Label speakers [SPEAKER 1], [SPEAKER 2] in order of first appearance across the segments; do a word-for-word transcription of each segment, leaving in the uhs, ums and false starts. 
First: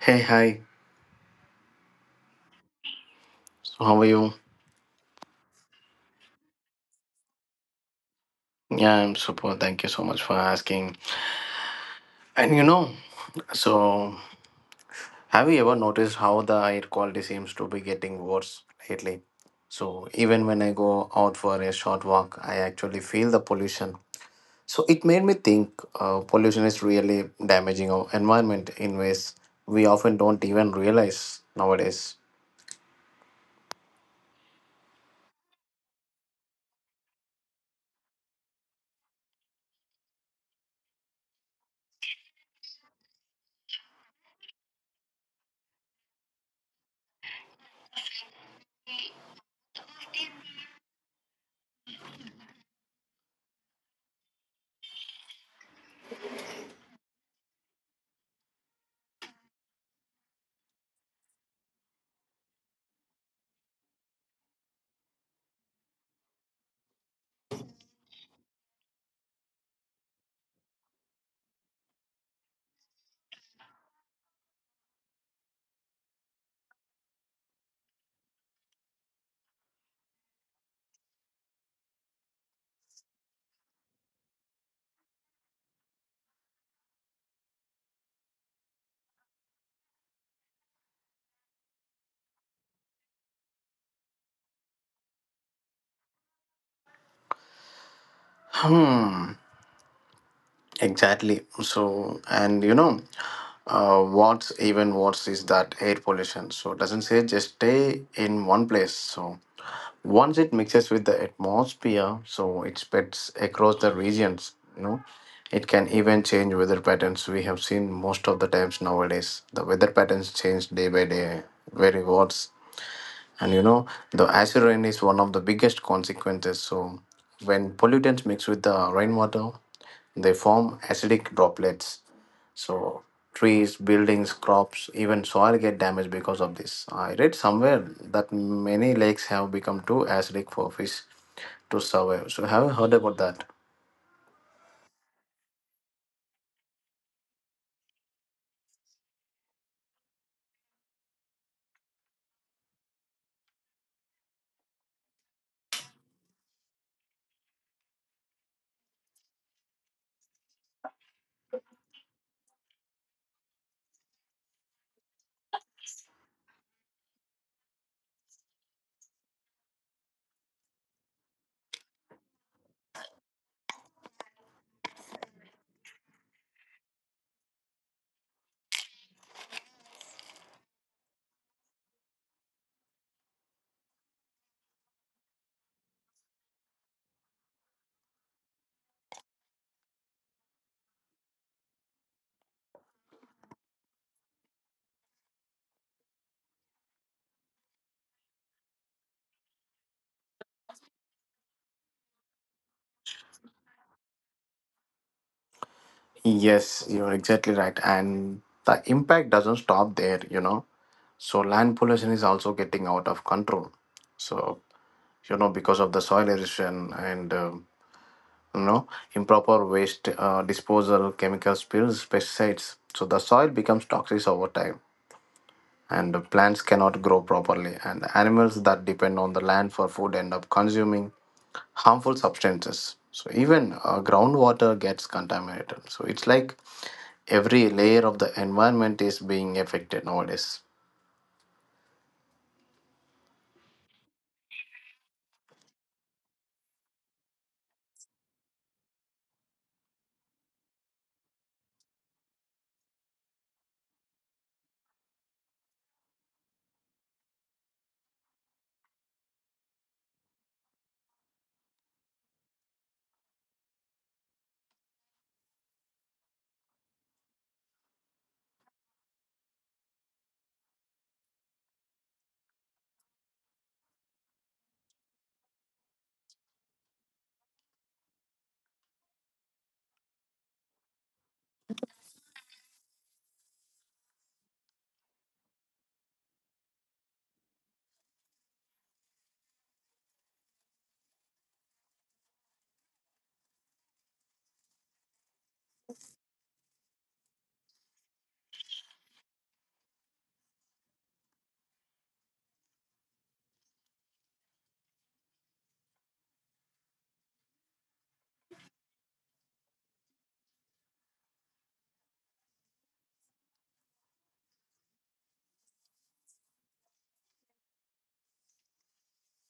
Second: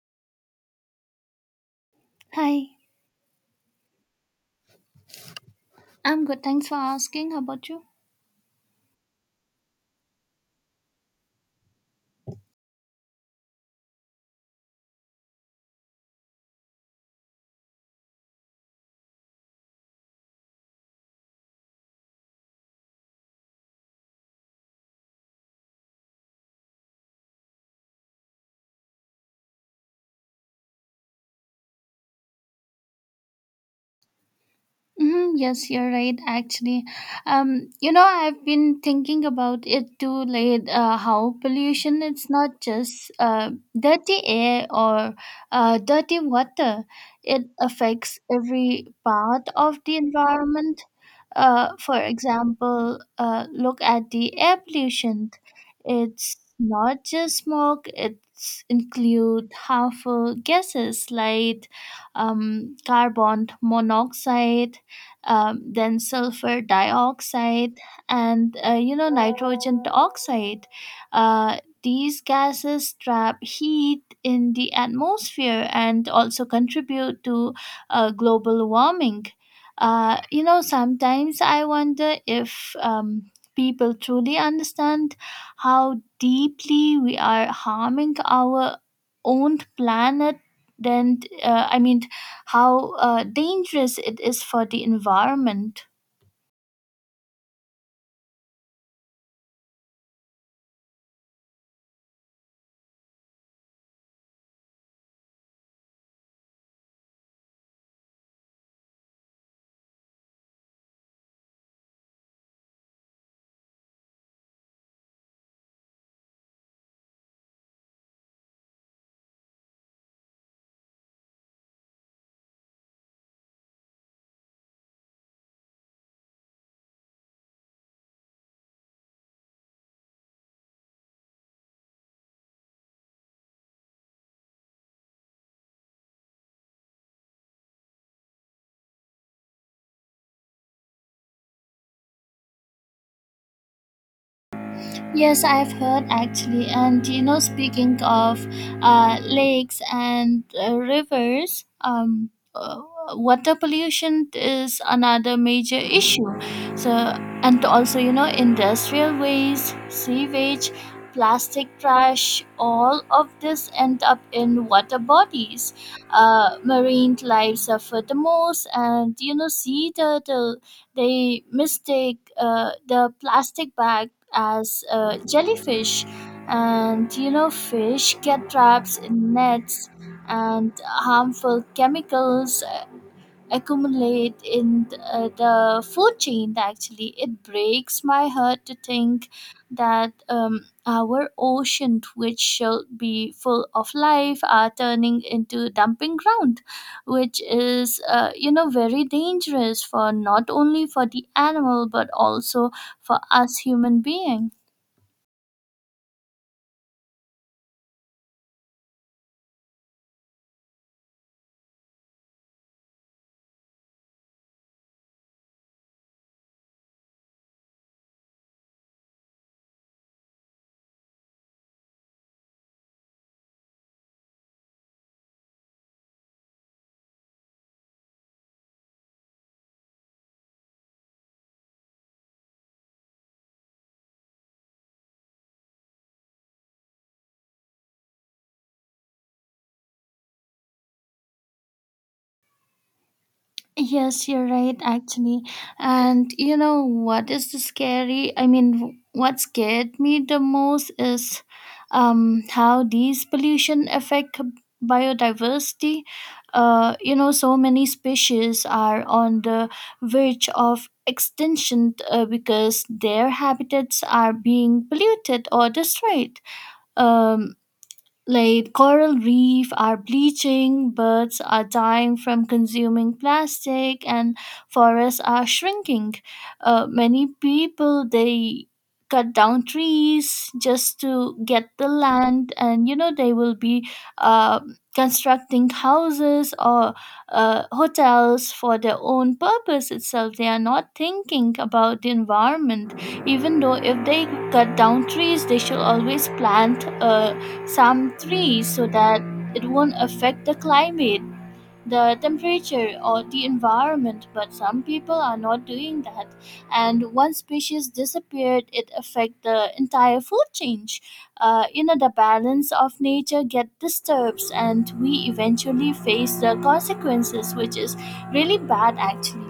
[SPEAKER 1] Hey, hi.
[SPEAKER 2] Hi,
[SPEAKER 1] So, how are you?
[SPEAKER 2] I'm good. Thanks for asking. How about you?
[SPEAKER 1] Yeah, I'm super. Thank you so much for asking. And you know, so have you ever noticed how the air quality seems to be getting worse lately? So, even when I go out for a short walk, I actually feel the pollution. So, it made me think uh, pollution is really damaging our environment in ways we often don't even realize nowadays.
[SPEAKER 2] Hmm, yes, you're right. Actually, um, you know, I've been thinking about it too late. Uh, how pollution it's not just uh, dirty air or uh, dirty water. It affects every part of the environment. Uh, for example, uh, look at the air pollution. It's not just smoke. It's include harmful gases like um, carbon monoxide, um, then sulfur dioxide, and uh, you know, nitrogen oxide. Uh, these gases trap heat in the atmosphere and also contribute to uh, global warming. Uh, you know, sometimes I wonder if um, people truly understand how deeply we are harming our own planet. Then uh, I mean, how uh, dangerous it is for the environment.
[SPEAKER 1] Hmm. Exactly. So, and you know, uh, what's even worse is that air pollution. So, it doesn't say just stay in one place. So, once it mixes with the atmosphere, so it spreads across the regions. You know, it can even change weather patterns. We have seen most of the times nowadays the weather patterns change day by day, very worse. And you know, the acid rain is one of the biggest consequences. So, when pollutants mix with the rainwater, they form acidic droplets. So trees, buildings, crops, even soil get damaged because of this. I read somewhere that many lakes have become too acidic for fish to survive. So have you heard about that?
[SPEAKER 2] Yes, I've heard actually. And you know, speaking of uh, lakes and uh, rivers, um, uh, water pollution is another major issue. So, and also, you know, industrial waste, sewage, plastic trash, all of this end up in water bodies. Uh, marine life suffer the most, and you know, sea turtle they mistake uh, the plastic bag as uh, jellyfish, and you know, fish get trapped in nets, and harmful chemicals uh, accumulate in th- uh, the food chain. Actually, it breaks my heart to think that um, our ocean, which should be full of life, are turning into dumping ground, which is uh, you know, very dangerous for not only for the animal but also for us human being.
[SPEAKER 1] Yes, you're exactly right. And the impact doesn't stop there, you know. So land pollution is also getting out of control. So, you know, because of the soil erosion and um you know improper waste uh, disposal, chemical spills, pesticides, so the soil becomes toxic over time, and the plants cannot grow properly, and the animals that depend on the land for food end up consuming harmful substances. So even uh, groundwater gets contaminated, so it's like every layer of the environment is being affected nowadays.
[SPEAKER 2] Yes, you're right, actually. And you know what is the scary? I mean, w- what scared me the most is um, how these pollution affect biodiversity. Uh, you know, so many species are on the verge of extinction uh, because their habitats are being polluted or destroyed. Um, like coral reef are bleaching, birds are dying from consuming plastic, and forests are shrinking. Uh, many people they cut down trees just to get the land, and you know, they will be uh, constructing houses or uh, hotels for their own purpose itself. They are not thinking about the environment. Even though if they cut down trees, they should always plant uh, some trees so that it won't affect the climate, the temperature, or the environment. But some people are not doing that. And one species disappeared, it affects the entire food chain. Uh, you know, the balance of nature get disturbed, and we eventually face the consequences, which is really bad actually.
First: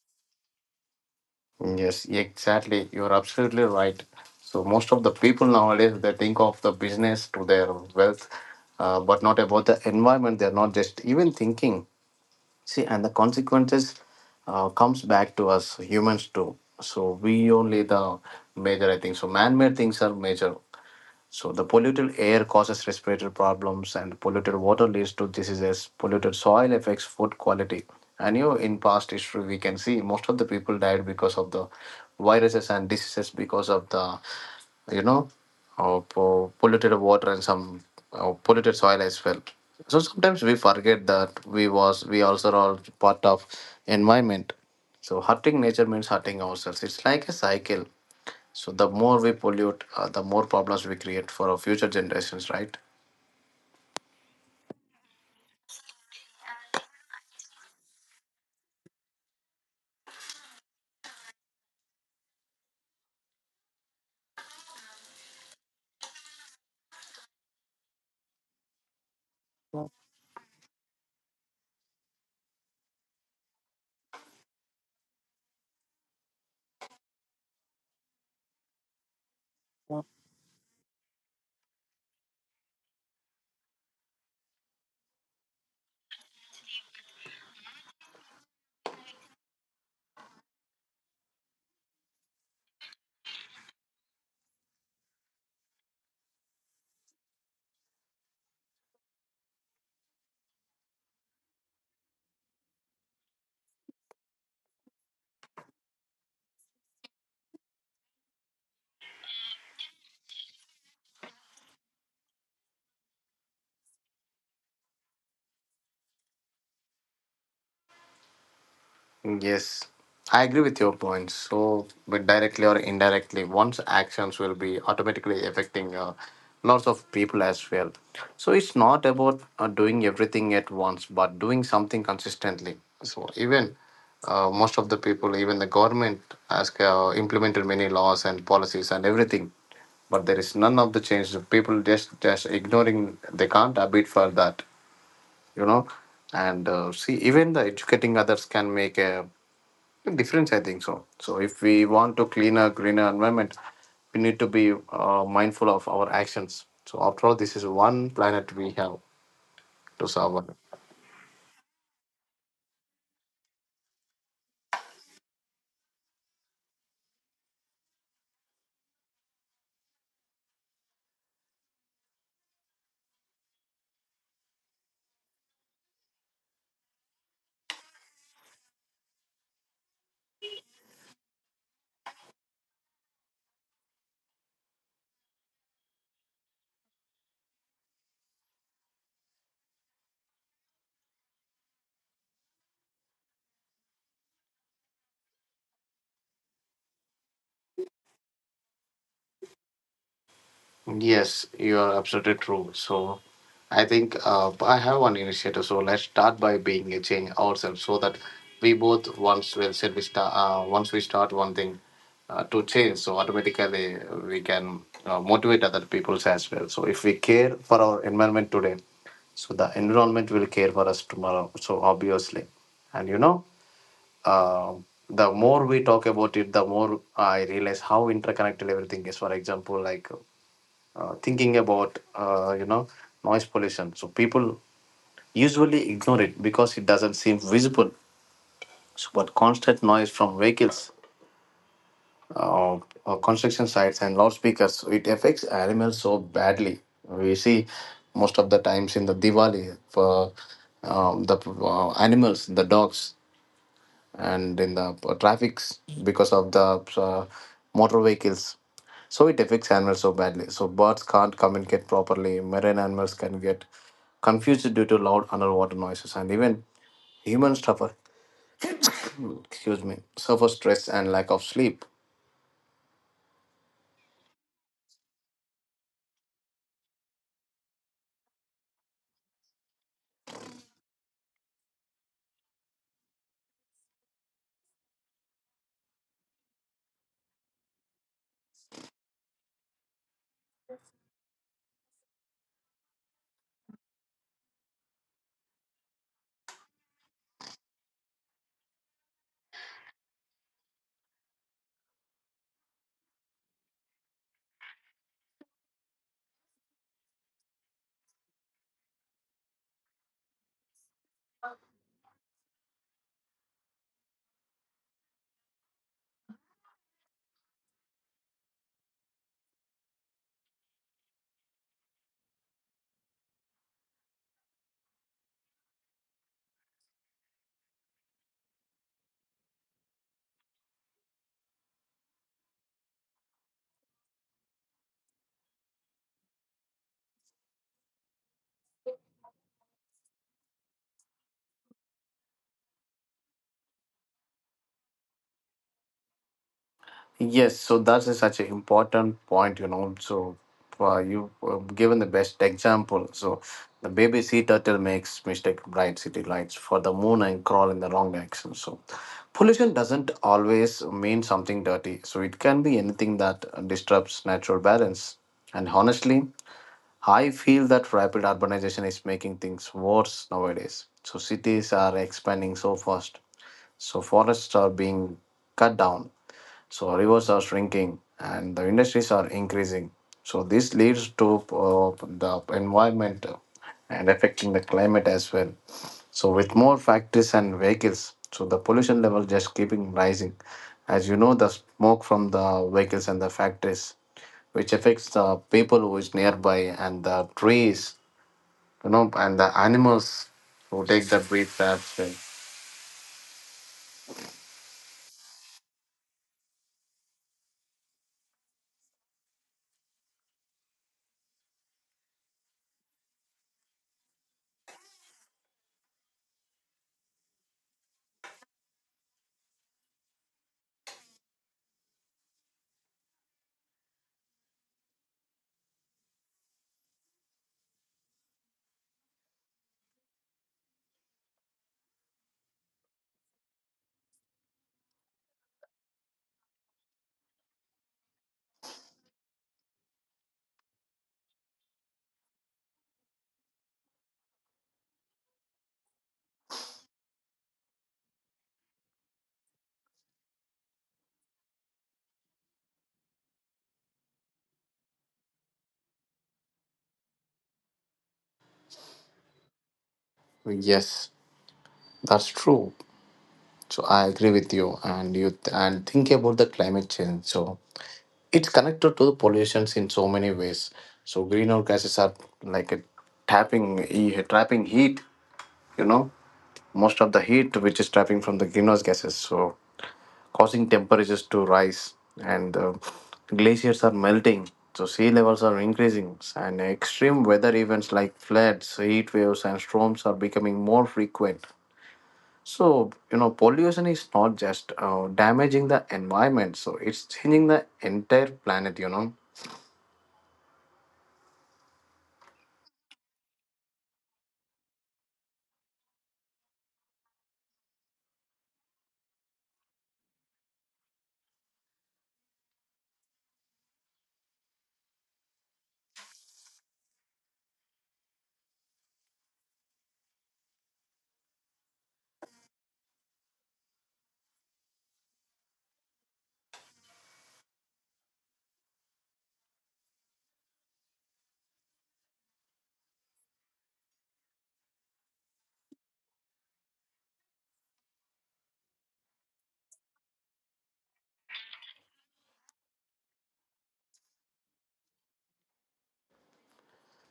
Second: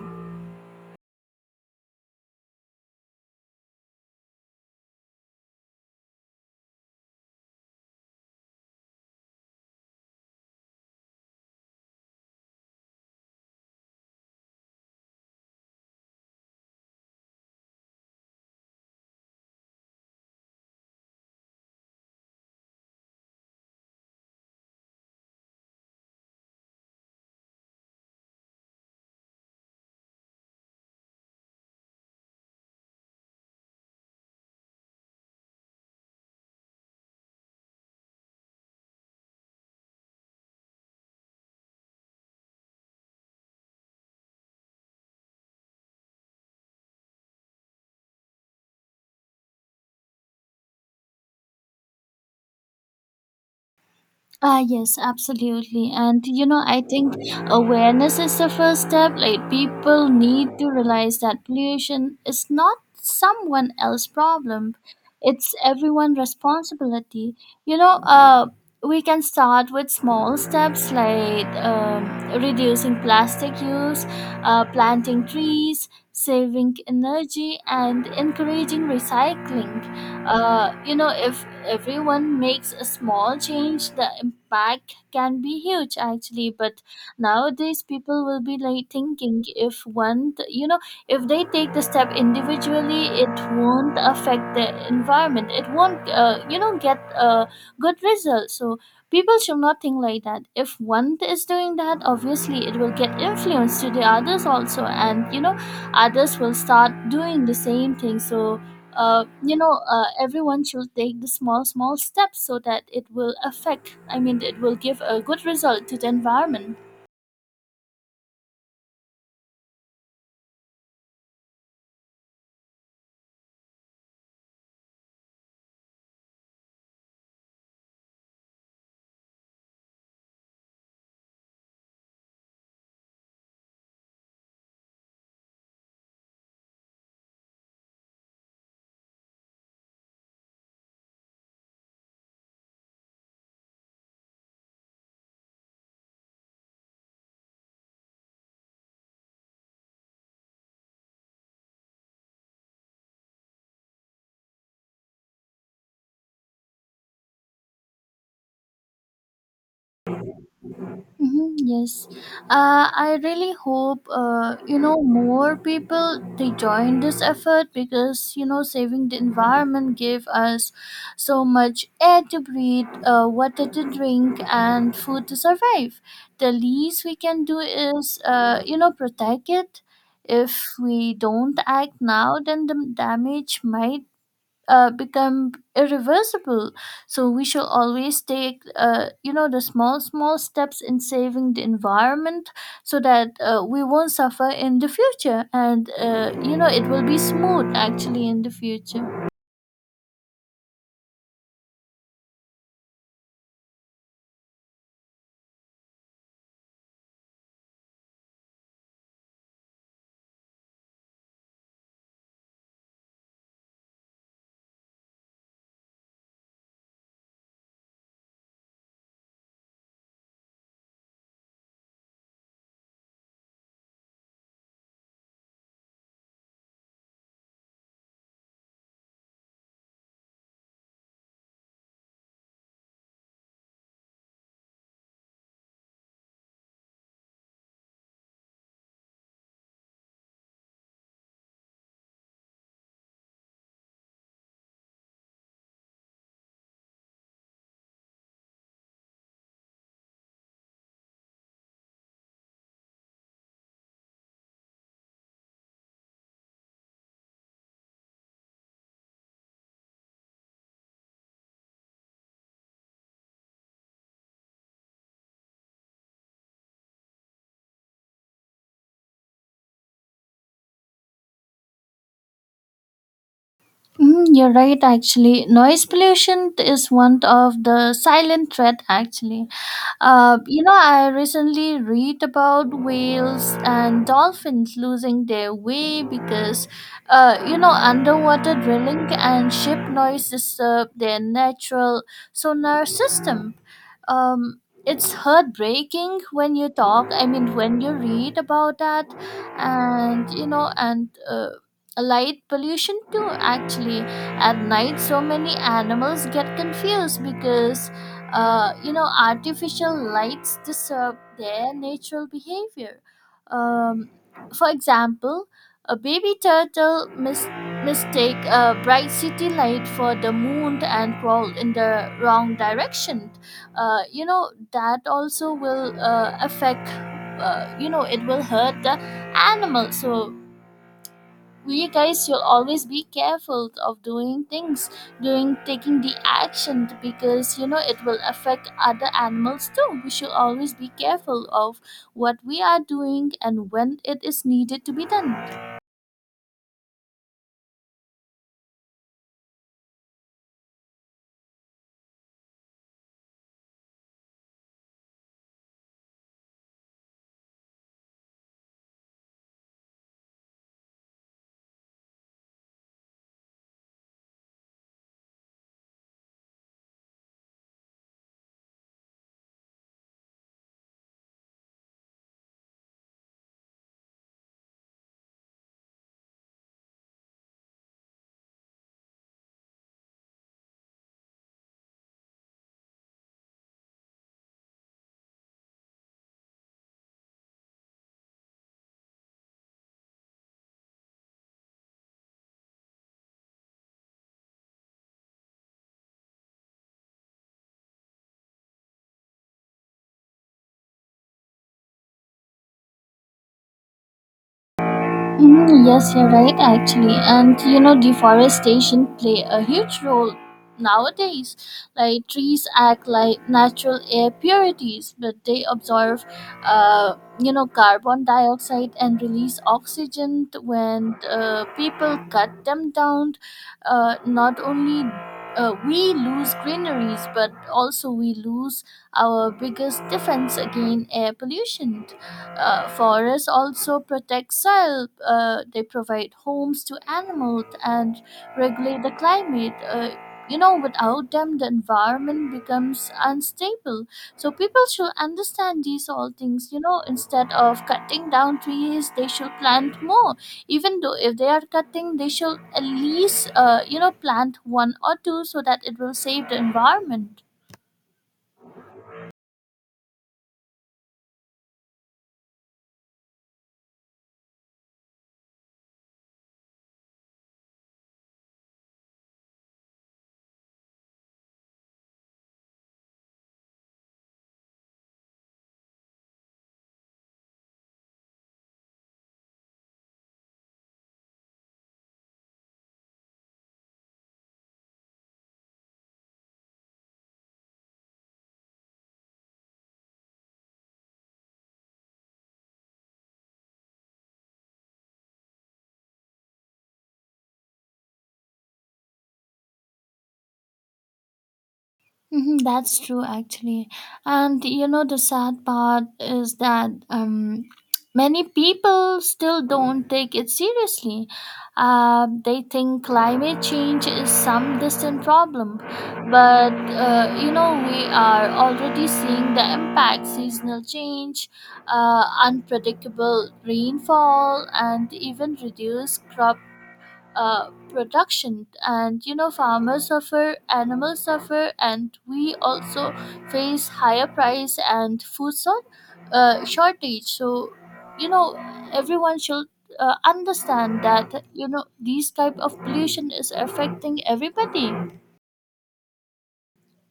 [SPEAKER 1] Yes, exactly. You're absolutely right. So most of the people nowadays they think of the business to their wealth, uh, but not about the environment. They're not just even thinking. See, and the consequences uh, comes back to us humans too. So we only the major, I think. So man-made things are major. So the polluted air causes respiratory problems, and polluted water leads to diseases. Polluted soil affects food quality. And you know, in past history, we can see most of the people died because of the viruses and diseases because of the, you know, uh, po- polluted water, and some uh, polluted soil as well. So sometimes we forget that we was we also are part of environment. So hurting nature means hurting ourselves. It's like a cycle. So the more we pollute, uh, the more problems we create for our future generations, right?
[SPEAKER 2] Ah, yes, absolutely. And you know, I think awareness is the first step. Like, people need to realize that pollution is not someone else's problem, it's everyone's responsibility. You know, uh, we can start with small steps like um, reducing plastic use, uh, planting trees, saving energy, and encouraging recycling. Uh, you know, if everyone makes a small change, the impact can be huge actually. But nowadays, people will be like thinking if one th- you know, if they take the step individually, it won't affect the environment, it won't uh, you know, get a good result. So people should not think like that. If one is doing that, obviously it will get influence to the others also, and you know, others will start doing the same thing. So uh, you know, uh, everyone should take the small small steps so that it will affect, I mean it will give a good result to the environment.
[SPEAKER 1] Yes, I agree with your point. So, but directly or indirectly, one's actions will be automatically affecting uh, lots of people as well. So, it's not about uh, doing everything at once, but doing something consistently. So, even uh, most of the people, even the government, has uh, implemented many laws and policies and everything, but there is none of the change. The People just just ignoring. They can't abide for that, you know. And uh, see, even the educating others can make a difference, I think. So so if we want to cleaner greener environment, we need to be uh, mindful of our actions. So after all, this is one planet we have to serve on.
[SPEAKER 2] Hmm, yes, uh, I really hope uh, you know, more people they join this effort, because you know, saving the environment give us so much air to breathe, uh, water to drink, and food to survive. The least we can do is uh, you know, protect it. If we don't act now, then the damage might uh, become irreversible. So we should always take uh, you know, the small small steps in saving the environment, so that uh, we won't suffer in the future, and uh, you know, it will be smooth actually in the future.
[SPEAKER 1] Yes, you are absolutely true. So, I think uh, I have one initiative. So let's start by being a change ourselves, so that we both once well said we start. Uh, Once we start one thing uh, to change, so automatically we can uh, motivate other peoples as well. So if we care for our environment today, so the environment will care for us tomorrow. So obviously, and you know, uh, the more we talk about it, the more I realize how interconnected everything is. For example, like uh, thinking about uh, you know noise pollution. So people usually ignore it because it doesn't seem visible so, but constant noise from vehicles uh, or construction sites and loudspeakers, it affects animals so badly. We see most of the times in the Diwali for um, the uh, animals, the dogs, and in the p- traffics because of the uh, motor vehicles. So it affects animals so badly. So birds can't communicate properly. Marine animals can get confused due to loud underwater noises, and even humans suffer. Excuse me, suffer stress and lack of sleep.
[SPEAKER 2] Mm, you're right actually, noise pollution is one of the silent threat actually. Uh, you know, I recently read about whales and dolphins losing their way because, uh, you know, underwater drilling and ship noise disturb their natural sonar system. um, it's heartbreaking when you talk, I mean when you read about that. And you know, and uh, light pollution too actually. At night, so many animals get confused because uh, you know, artificial lights disturb their natural behavior. Um, for example, a baby turtle mis- mistake a bright city light for the moon and crawled in the wrong direction. Uh, you know, that also will uh, affect, uh, you know, it will hurt the animal. So we guys should always be careful of doing things, doing taking the action, because you know, it will affect other animals too. We should always be careful of what we are doing and when it is needed to be done.
[SPEAKER 1] Yes, so that is such an important point, you know. So, uh, you uh, given the best example. So, the baby sea turtle makes mistake bright city lights for the moon and crawl in the wrong direction. So, pollution doesn't always mean something dirty. So, it can be anything that disrupts natural balance. And honestly, I feel that rapid urbanization is making things worse nowadays. So, cities are expanding so fast. So, forests are being cut down, so rivers are shrinking and the industries are increasing. So this leads to uh, the environment and affecting the climate as well. So with more factories and vehicles, so the pollution level just keeping rising. As you know, the smoke from the vehicles and the factories, which affects the people who is nearby, and the trees, you know, and the animals who take the breath as well.
[SPEAKER 2] Mm, yes, you're right, actually. And you know, deforestation play a huge role nowadays. Like trees act like natural air purities, but they absorb, uh, you know, carbon dioxide and release oxygen t- when uh, people cut them down. Uh, not only uh, we lose greeneries, but also we lose our biggest defense against air pollution. Uh, forests also protect soil. Uh, they provide homes to animals and regulate the climate. Uh, you know, without them, the environment becomes unstable. So people should understand these all things. You know, instead of cutting down trees, they should plant more. Even though if they are cutting, they should at least uh, you know, plant one or two so that it will save the environment.
[SPEAKER 1] Yes, that's true. So I agree with you, and you th- and think about the climate change. So it's connected to the pollutions in so many ways. So greenhouse gases are like a tapping e- trapping heat. You know, most of the heat which is trapping from the greenhouse gases, so causing temperatures to rise, and uh, glaciers are melting. So sea levels are increasing, and extreme weather events like floods, heat waves, and storms are becoming more frequent so, you know, pollution is not just uh, damaging the environment, so it's changing the entire planet, you know.
[SPEAKER 2] Mhm. That's true, actually. And you know, the sad part is that um, many people still don't take it seriously. Uh, they think climate change is some distant problem. But uh, you know, we are already seeing the impact: seasonal change, uh, unpredictable rainfall, and even reduced crop uh, production. And you know, farmers suffer, animals suffer, and we also face higher price and food sort, uh, shortage. So you know, everyone should uh, understand that you know, these type of pollution is affecting everybody,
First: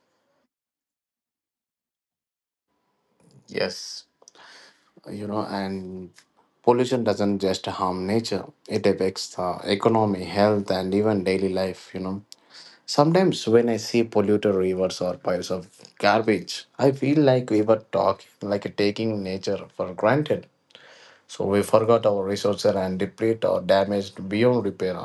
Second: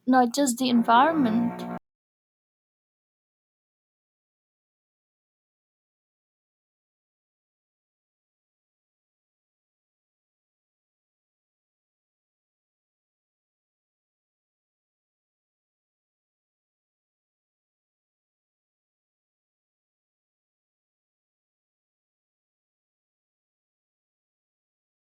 [SPEAKER 2] not just the environment.
[SPEAKER 1] Yes, you know, and pollution doesn't just harm nature, it affects the economy, health, and even daily life, you know. Sometimes when I see polluted rivers or piles of garbage, I feel like we were talking, like taking nature for granted. So we forgot our resources and deplete or damaged beyond repair.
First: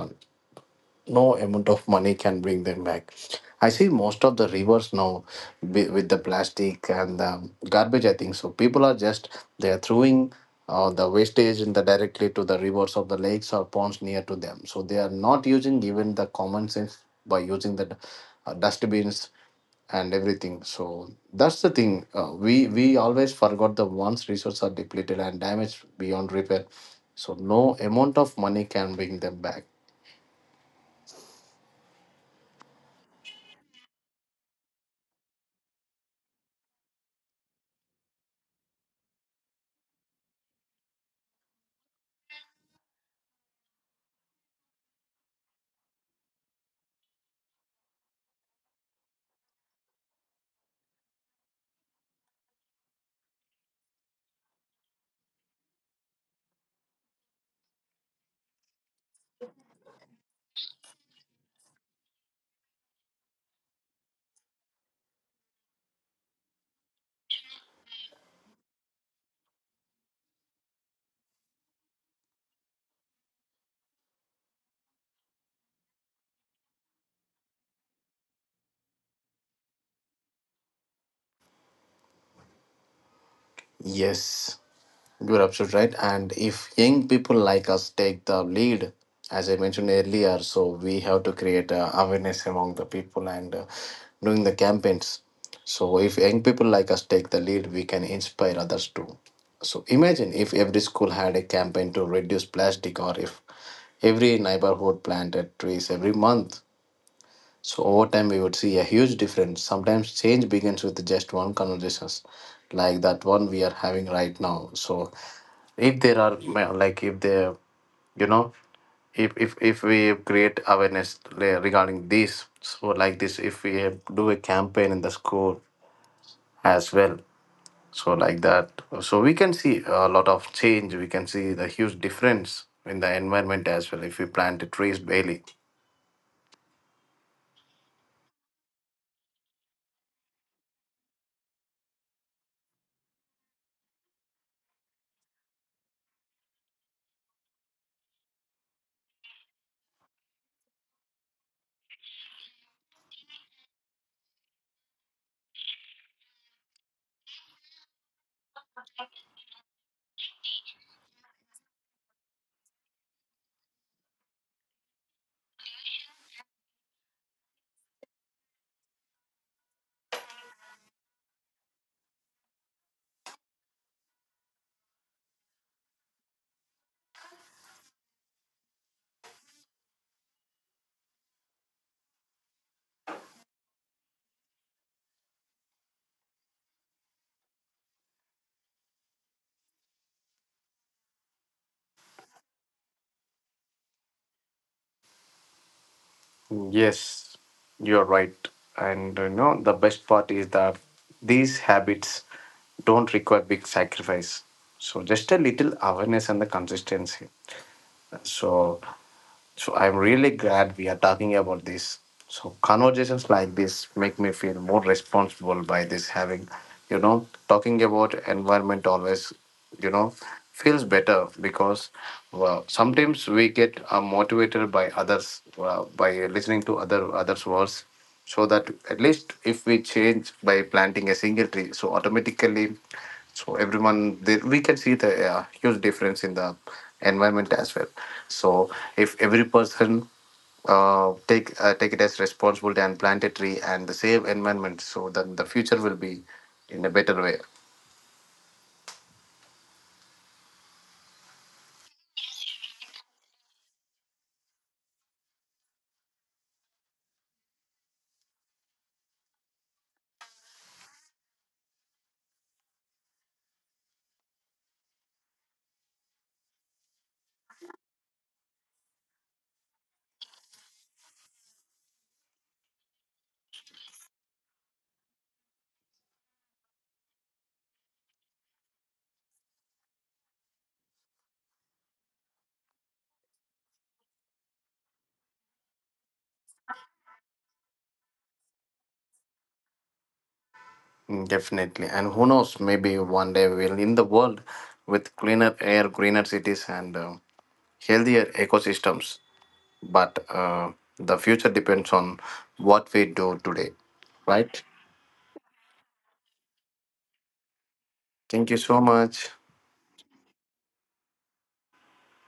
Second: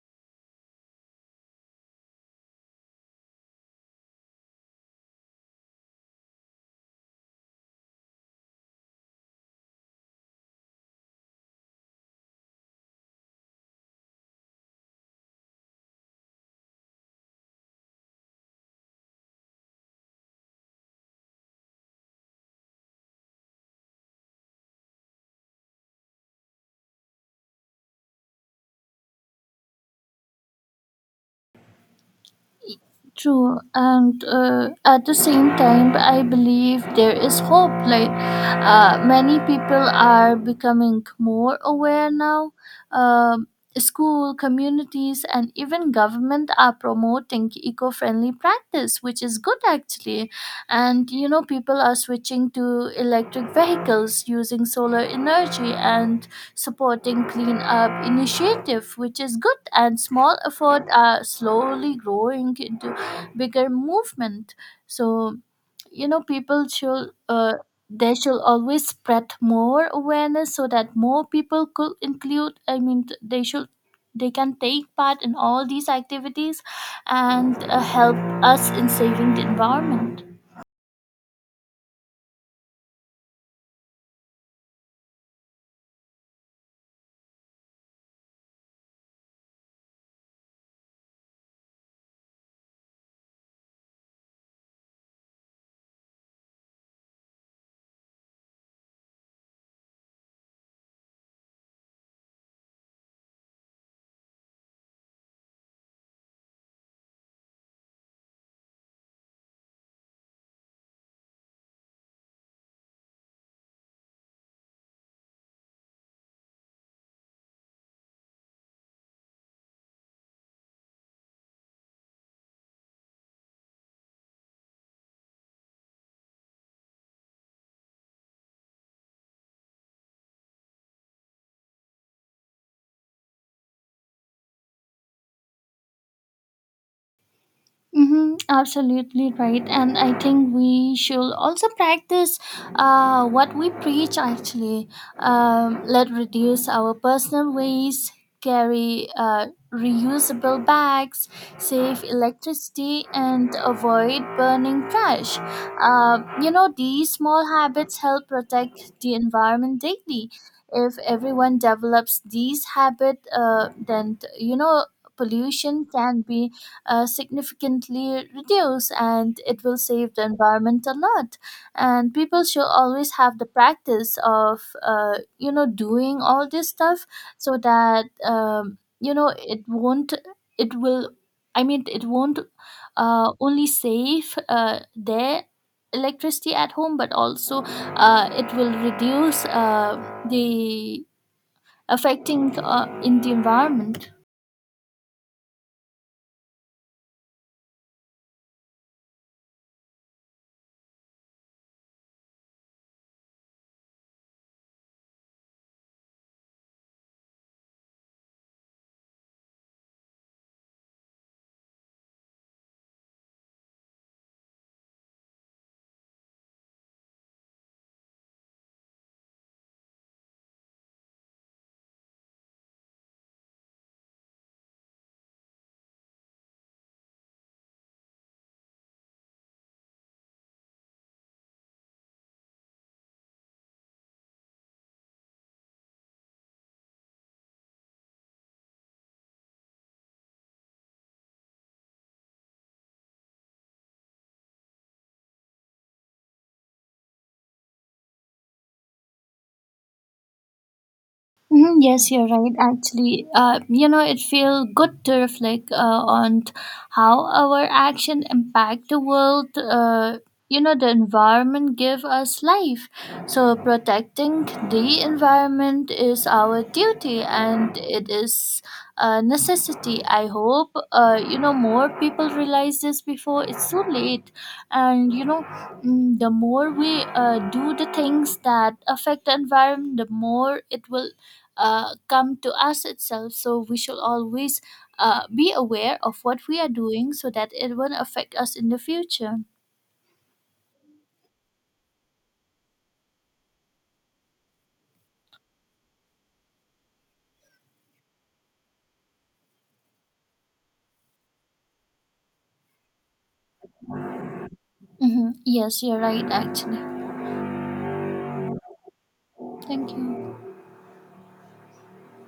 [SPEAKER 1] no amount of money can bring them back. I see most of the rivers now wi- with the plastic and the garbage. I think so. People are just they are throwing uh, the wastage in the directly to the rivers of the lakes or ponds near to them. So they are not using even the common sense by using the d- uh, dustbins and everything. So that's the thing. Uh, we we always forgot the once resources are depleted and damaged beyond repair. So no amount of money can bring them back.
[SPEAKER 2] True, and uh, at the same time, I believe there is hope. Like, uh, many people are becoming more aware now. Um School, communities, and even government are promoting eco friendly practice, which is good actually. And you know, people are switching to electric vehicles, using solar energy, and supporting cleanup initiative, which is good, and small efforts are slowly growing into bigger movement. So, you know, people should. Uh, they should always spread more awareness so that more people could include, I mean th- they should, they can take part in all these activities and uh, help us in saving the environment.
[SPEAKER 1] Yes. You're absolutely right. And if young people like us take the lead, as I mentioned earlier, so we have to create uh, awareness among the people and uh, doing the campaigns. So if young people like us take the lead, we can inspire others too. So imagine if every school had a campaign to reduce plastic, or if every neighborhood planted trees every month. So over time, we would see a huge difference. Sometimes change begins with just one conversations, like that one we are having right now. So if there are ma- like if there, you know, if if if we create awareness re- regarding this, so like this, if we do a campaign in the school as well, so like that, so we can see a lot of change. We can see the huge difference in the environment as well if we plant trees daily.
[SPEAKER 2] Mm-hmm, absolutely right. And I think we should also practice uh, what we preach actually. Um, let reduce our personal waste, carry uh, reusable bags, save electricity, and avoid burning trash. Uh, you know, these small habits help protect the environment daily. If everyone develops these habits, uh, then, you know, pollution can be uh, significantly reduce, and it will save the environment a lot. And people should always have the practice of uh, you know, doing all this stuff, so that um, you know, it won't, it will, I mean it won't uh, only save uh, their electricity at home, but also uh, it will reduce uh, the affecting uh, in the environment.
[SPEAKER 1] Yes, you're right. And you know, the best part is that these habits don't require big sacrifice. So just a little awareness and the consistency. So so I'm really glad we are talking about this. So conversations like this make me feel more responsible by this having, you know, talking about environment always, you know, feels better because well, sometimes we get uh, motivated by others uh, by listening to other others' words so that at least if we change by planting a single tree so automatically so everyone there we can see the uh, huge difference in the environment as well. So if every person uh, take uh, take it as responsibility and plant a tree and the same environment so then the future will be in a better way.
[SPEAKER 2] Hmm, yes, you're right. Actually, uh, you know, it feels good to reflect uh, on t- how our action impact the world. Uh, you know, the environment give us life, so protecting the environment is our duty and it is a necessity. I hope uh, you know, more people realize this before it's too late, and you know, mm, the more we uh, do the things that affect the environment, the more it will uh, come to us itself. So we should always uh, be aware of what we are doing so that it won't affect us in the future.
[SPEAKER 1] Mm, definitely. And who knows, maybe one day we'll in the world with cleaner air, greener cities, and uh, healthier ecosystems. But uh, the future depends on what we do today, right?
[SPEAKER 2] Hmm, yes, you're right, actually.
[SPEAKER 1] Thank you so much.
[SPEAKER 2] Thank you.